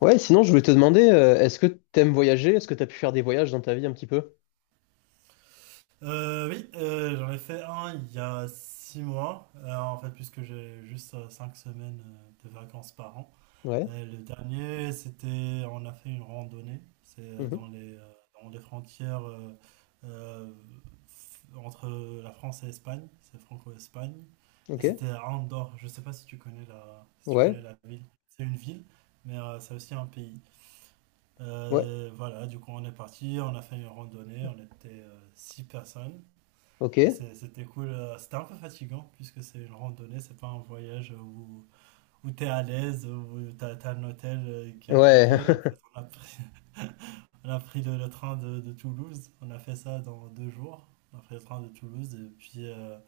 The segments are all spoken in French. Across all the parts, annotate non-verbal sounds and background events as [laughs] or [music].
Ouais, sinon, je voulais te demander, est-ce que t'aimes voyager? Est-ce que t'as pu faire des voyages dans ta vie un petit peu? Oui, j'en ai fait un il y a 6 mois, en fait, puisque j'ai juste 5 semaines de vacances par an. Ouais. Et le dernier, c'était, on a fait une randonnée, c'est Mhm. dans dans les frontières euh, entre la France et l'Espagne, c'est franco-Espagne, et Ok. c'était à Andorre. Je sais pas si tu connais si tu Ouais. connais la ville. C'est une ville, mais c'est aussi un pays. Ouais. Voilà, du coup, on est parti, on a fait une randonnée, on était six personnes. Ok. C'était cool. C'était un peu fatigant puisque c'est une randonnée, c'est pas un voyage où t'es à l'aise, où t'as un hôtel qui est à Ouais. côté. En fait, [laughs] on a pris, [laughs] on a pris le train de Toulouse. On a fait ça dans 2 jours. On a pris le train de Toulouse et puis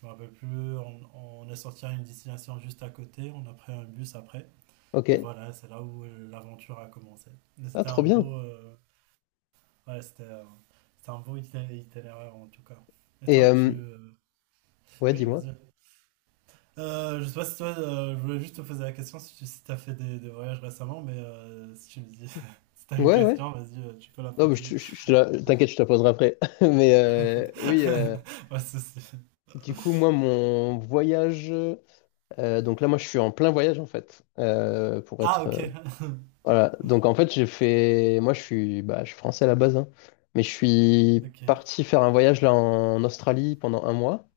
je me rappelle plus. On est sorti à une destination juste à côté. On a pris un bus après. Et Ok. voilà, c'est là où l'aventure a commencé. Mais Ah, C'était trop un bien. beau, euh, ouais, c'était un itinéraire en tout cas. Et Et, toi, tu, euh, ouais, oui, dis-moi. vas-y. Je sais pas si toi, je voulais juste te poser la question si t'as fait des voyages récemment, mais si tu me dis, [laughs] si t'as une Ouais, ouais. question, vas-y, tu peux la Non, mais poser. Je te la- t'inquiète, je te la poserai après. [laughs] Mais oui, [laughs] Pas de souci. du coup, moi, mon voyage. Donc là, moi, je suis en plein voyage, en fait, Ah, ok. [laughs] Voilà, donc en fait moi bah, je suis français à la base, hein. Mais je suis Ok, parti faire un voyage là en Australie pendant un mois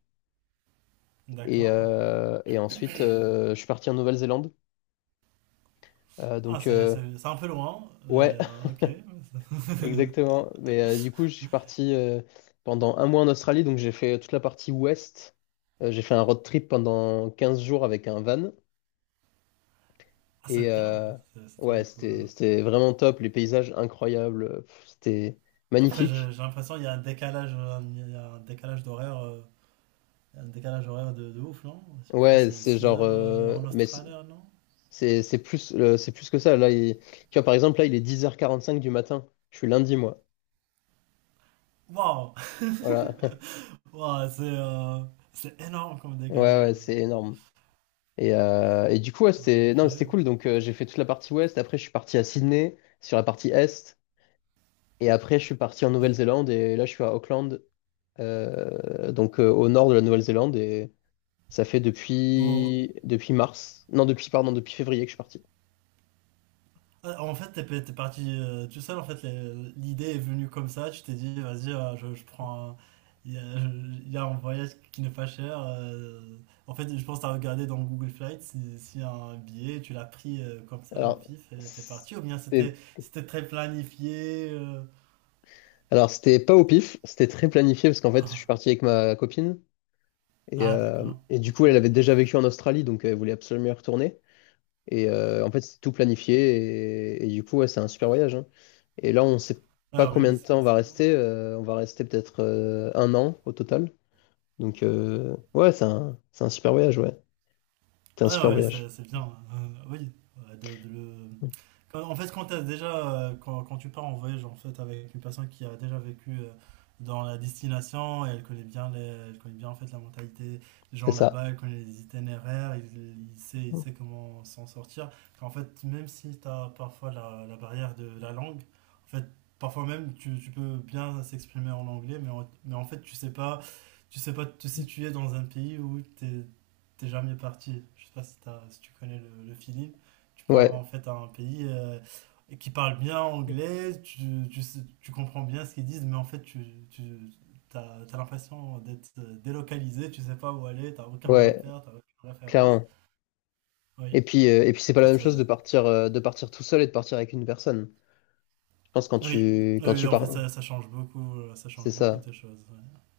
et, d'accord. euh, et ensuite je suis parti en Nouvelle-Zélande. Euh, Ah, donc euh, c'est un peu loin, mais ouais, ok. [laughs] exactement. Mais du coup je suis parti pendant un mois en Australie, donc j'ai fait toute la partie ouest. J'ai fait un road trip pendant 15 jours avec un van Ah, c'est et bien, c'est trop ouais c'était cool. c'était vraiment top, les paysages incroyables, pff, c'était Après, magnifique. j'ai l'impression qu'il y a un décalage, il y a un décalage d'horaire, il y a un décalage horaire de ouf, non? Je pense Ouais, que c'est c'est 6 genre, heures en mais c'est Australie, non? c'est c'est plus, c'est plus que ça. Là, tu vois, par exemple, là, il est 10h45 du matin. Je suis lundi, moi. Waouh! Voilà. [laughs] Ouah, c'est énorme comme Ouais, décalage. ouais, c'est énorme. Et, du coup, ouais, Ouais, ok. non, c'était cool. Donc, j'ai fait toute la partie ouest. Après, je suis parti à Sydney, sur la partie est. Et après, je suis parti en Nouvelle-Zélande. Et là, je suis à Auckland, donc au nord de la Nouvelle-Zélande. Et ça fait Oh, depuis mars. Non, pardon, depuis février que je suis parti. En fait, t'es parti tout seul. En fait, l'idée est venue comme ça. Tu t'es dit, vas-y, je prends. Il y a un voyage qui n'est pas cher. En fait, je pense que t'as regardé dans Google Flight s'il y a un billet. Tu l'as pris comme ça au Alors, pif et t'es parti. Ou bien c'était- c'était très planifié. Alors c'était pas au pif, c'était très planifié parce qu'en fait, je suis Ah, parti avec ma copine et, ah, euh, d'accord. et du Ok. coup, elle avait déjà vécu en Australie, donc elle voulait absolument y retourner. En fait, c'est tout planifié et du coup, ouais, c'est un super voyage, hein. Et là, on sait pas Ah combien oui, de temps on va c'est bien. rester. On va rester peut-être un an au total. Donc, ouais, c'est un super voyage, ouais. C'est un Ouais, super ouais, voyage. C'est bien. Oui, euh, de, de le, en fait, quand, t'as déjà, quand, quand tu pars en voyage en fait, avec une personne qui a déjà vécu dans la destination et elle connaît bien en fait, la mentalité des C'est gens ça. là-bas, elle connaît les itinéraires, il sait comment s'en sortir. En fait, même si t'as parfois la barrière de la langue, en fait, parfois même tu peux bien s'exprimer en anglais, mais en fait, tu sais pas te situer dans un pays où t'es jamais parti. Je sais pas si tu connais le feeling. Tu pars Ouais, en fait à un pays qui parle bien anglais, tu comprends bien ce qu'ils disent, mais en fait, t'as l'impression d'être délocalisé, tu sais pas où aller, t'as aucun ouais, repère, t'as aucune référence. clairement. Et Oui, puis, c'est en pas la même fait, chose euh, de partir, tout seul et de partir avec une personne. Je pense oui, quand oui, tu en fait, pars, ça change c'est beaucoup ça. de choses.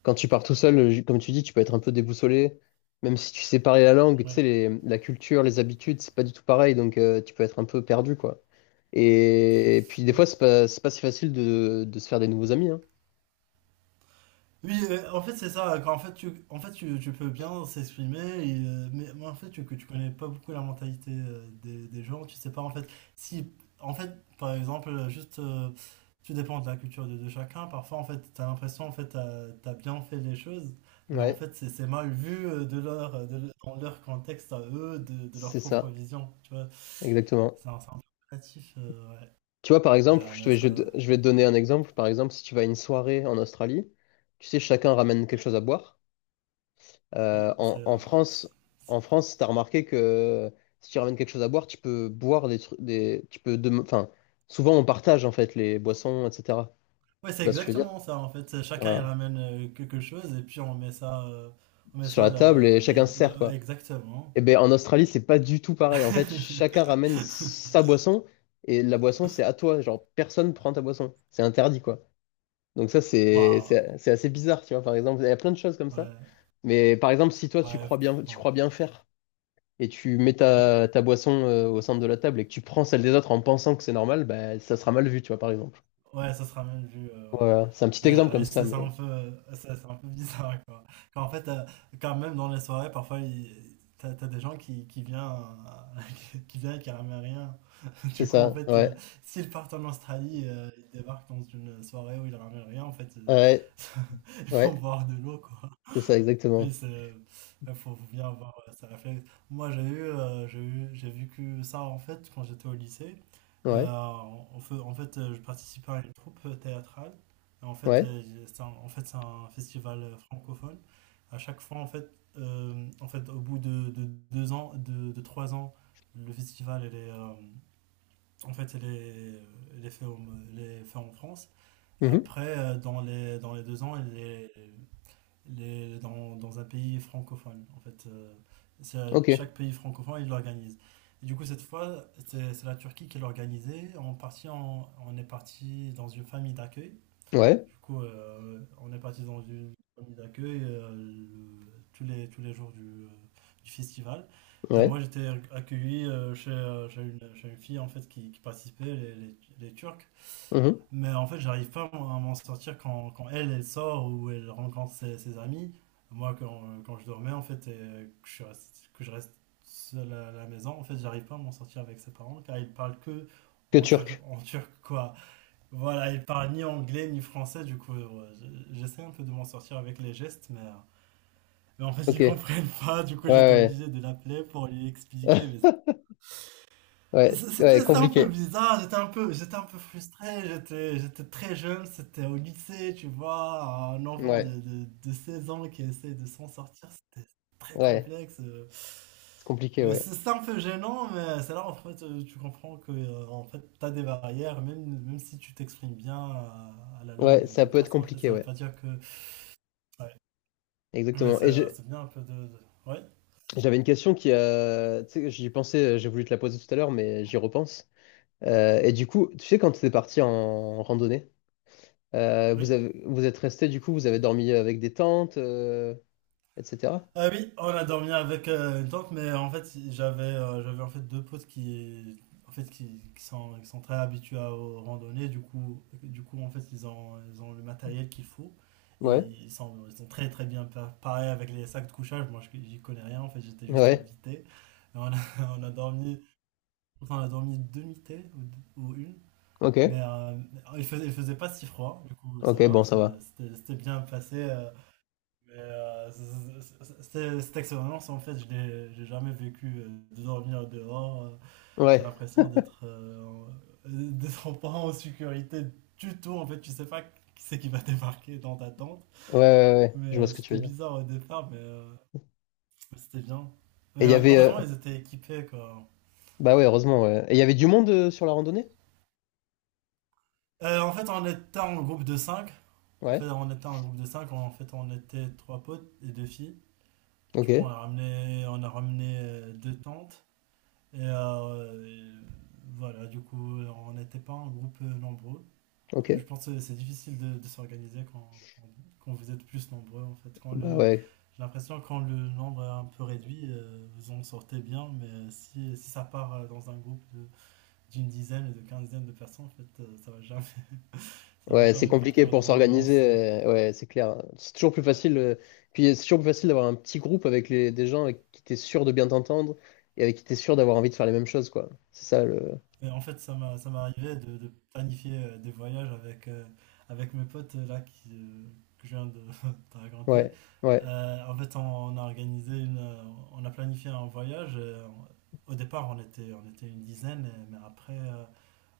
Quand tu pars tout seul, comme tu dis, tu peux être un peu déboussolé, même si tu sais parler la langue, tu sais, Ouais, la culture, les habitudes, c'est pas du tout pareil, donc tu peux être un peu perdu, quoi. Et puis des ouais, fois, c'est pas si facile de se faire des nouveaux amis, hein. oui, en fait, c'est ça. Quand, en fait, tu, En fait, tu peux bien s'exprimer, mais en fait, que tu connais pas beaucoup la mentalité des gens. Tu sais pas, en fait, si, en fait, par exemple, tu dépends de la culture de chacun. Parfois, en fait, tu as l'impression, en fait, bien fait les choses, mais en Ouais. fait, c'est mal vu de dans leur contexte à eux, de leur C'est propre ça, vision. Tu vois, exactement. C'est un peu relatif. Ouais. Tu vois, par exemple, Ouais, je te mais vais, je, ça, te- je vais te donner un exemple. Par exemple, si tu vas à une soirée en Australie, tu sais, chacun ramène quelque chose à boire. Oui, c'est En euh, France, t'as remarqué que si tu ramènes quelque chose à boire, tu peux boire des trucs, enfin, souvent on partage en fait les boissons, etc. Ouais, Tu c'est vois ce que je veux dire? exactement ça en fait. Chacun il Voilà. ramène quelque chose et puis on met Sur ça la table et là, là- chacun se sert là- quoi. exactement. Et ben en Australie, c'est pas du tout pareil. En fait, chacun ramène sa [laughs] boisson et la boisson, c'est à toi. Genre, personne prend ta boisson. C'est interdit quoi. Donc ça, c'est Waouh. c'est c'est assez bizarre, tu vois, par exemple. Il y a plein de choses comme ça. Ouais, Mais par exemple, si toi, ouais, tu bon, crois bien faire et tu mets ouais, ta boisson au centre de la table et que tu prends celle des autres en pensant que c'est normal, bah, ça sera mal vu, tu vois, par exemple. ouais, ça se ramène vu. Ouais. Voilà, c'est un petit exemple Ouais, comme ça, mais c'est un peu bizarre quoi. Quand, en fait, euh, Quand même dans les soirées, parfois t'as des gens qui viennent, [laughs] qui viennent et qui ramènent rien. c'est Du coup, en ça, fait, ouais. s'ils partent en Australie, ils débarquent dans une soirée où ils ramènent rien, en fait, Ouais, [laughs] ils vont ouais, boire de l'eau, quoi. c'est ça, exactement. Oui, il faut bien avoir ce réflexe. Moi, j'ai vécu ça, en fait, quand j'étais au lycée. Ouais, En fait, je participais à une troupe théâtrale. Et en fait, ouais. C'est un festival francophone. À chaque fois, en fait, au bout de 2 ans, de 3 ans, le festival, il est... en fait, elle est faite au- elle est faite en France. Mhm. Après, dans les 2 ans, elle est dans un pays francophone. En fait, c'est- Ok, chaque pays francophone, il l'organise. Et du coup, cette fois, c'est la Turquie qui l'a organisée. En partie, on est parti dans une famille d'accueil. ouais, Du coup, on est parti dans une famille d'accueil tous les jours du festival. Et ouais. moi, j'étais accueilli chez une fille en fait qui participait, les Turcs. Mhm. Mais en fait, j'arrive pas moi, à m'en sortir quand elle sort ou elle rencontre ses amis. Moi, quand je dormais en fait, et que je reste seul à la maison, en fait, j'arrive pas à m'en sortir avec ses parents car ils parlent que Que turc. En turc, quoi. Voilà, il parle ni anglais ni français, du coup, j'essaie un peu de m'en sortir avec les gestes, mais en fait, Ok, ils ouais, comprennent pas, du coup, j'étais ouais. obligé de l'appeler pour lui expliquer, mais [laughs] Ouais, ouais, c'était un peu compliqué. bizarre, j'étais un peu frustré, j'étais très jeune, c'était au lycée, tu vois, un enfant Ouais, de 16 ans qui essaie de s'en sortir, c'était très ouais, complexe. C'est compliqué, ouais. C'est un peu gênant, mais c'est là en fait, tu comprends que en fait, t'as des barrières, même si tu t'exprimes bien à la langue Ouais, ça d'une peut être personne, en fait, compliqué, ça veut ouais. pas dire que... Ouais. Mais Exactement. C'est bien un peu de... Ouais, J'avais une question qui a. Tu sais, j'y pensais, j'ai voulu te la poser tout à l'heure, mais j'y repense. Et du coup, tu sais, quand tu es parti en randonnée, oui. Vous êtes resté, du coup, vous avez dormi avec des tentes, etc. Ah oui, oh, on a dormi avec une tante, mais en fait, j'avais en fait deux potes qui sont très habitués aux randonnées, du coup en fait ils ont le matériel qu'il faut. Et Ouais, ils sont très très bien préparés avec les sacs de couchage. Moi, j'y connais rien. En fait, j'étais juste ouais, invité. Et on a, [laughs] on a dormi on a dormi deux nuitées ou une, ok, mais il faisait pas si froid. Du coup, ça ok, va, bon, ça va. C'était bien passé. Mais cette expérience, en fait, je l'ai j'ai jamais vécu de dormir dehors. T'as Ouais, l'impression d'être pas en sécurité du tout. En fait, tu sais pas qui c'est qui va débarquer dans ta tente. ouais, ouais, ouais, ouais. Je vois Mais ce que tu c'était veux dire. bizarre au départ, mais c'était bien. Et il y avait. Heureusement, ils étaient équipés, quoi. Bah ouais, heureusement, ouais. Et il y avait du monde sur la randonnée? En fait, on était en groupe de cinq. Ouais, En fait, on était trois potes et deux filles. Du ok, coup, on a ramené deux tentes. Et, euh, euh, voilà, du coup, on n'était pas un groupe nombreux. ok. Je pense que c'est difficile de s'organiser quand vous êtes plus nombreux, en fait. Bah ouais. J'ai l'impression que quand le nombre est un peu réduit, vous en sortez bien, mais si ça part dans un groupe d'une dizaine et de quinzaine de personnes, en fait, ça va jamais, [laughs] ça va Ouais, c'est jamais compliqué partir pour dans le vent. s'organiser, ouais, c'est clair. C'est toujours plus Ouais. facile, puis c'est toujours plus facile d'avoir un petit groupe avec des gens avec qui t'es sûr de bien t'entendre et avec qui t'es sûr d'avoir envie de faire les mêmes choses, quoi. C'est ça le. Et en fait, ça m'est arrivé de planifier des voyages avec mes potes là que je viens de [laughs] te raconter. Ouais, ouais, En fait, on a organisé une, euh, on a planifié un voyage. Au départ, on était une dizaine, mais après, euh,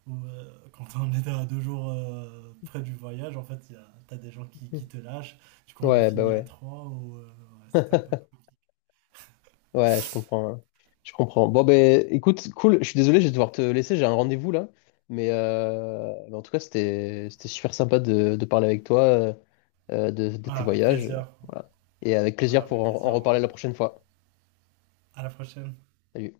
ou, euh, quand on était à 2 jours près du voyage, en fait, t'as des gens qui te lâchent. Du coup, on est ouais, bah fini à ouais. trois ou ouais, c'était un peu. [laughs] Cool. Ouais, je comprends, hein. Je comprends. Bon, ben, écoute, cool. Je suis désolé, je vais devoir te laisser. J'ai un rendez-vous là. Mais en tout cas, c'était super sympa de parler avec toi de tes Ah, avec voyages. plaisir. Voilà. Et avec Ah, plaisir pour avec en plaisir. reparler la prochaine fois. À la prochaine. Salut.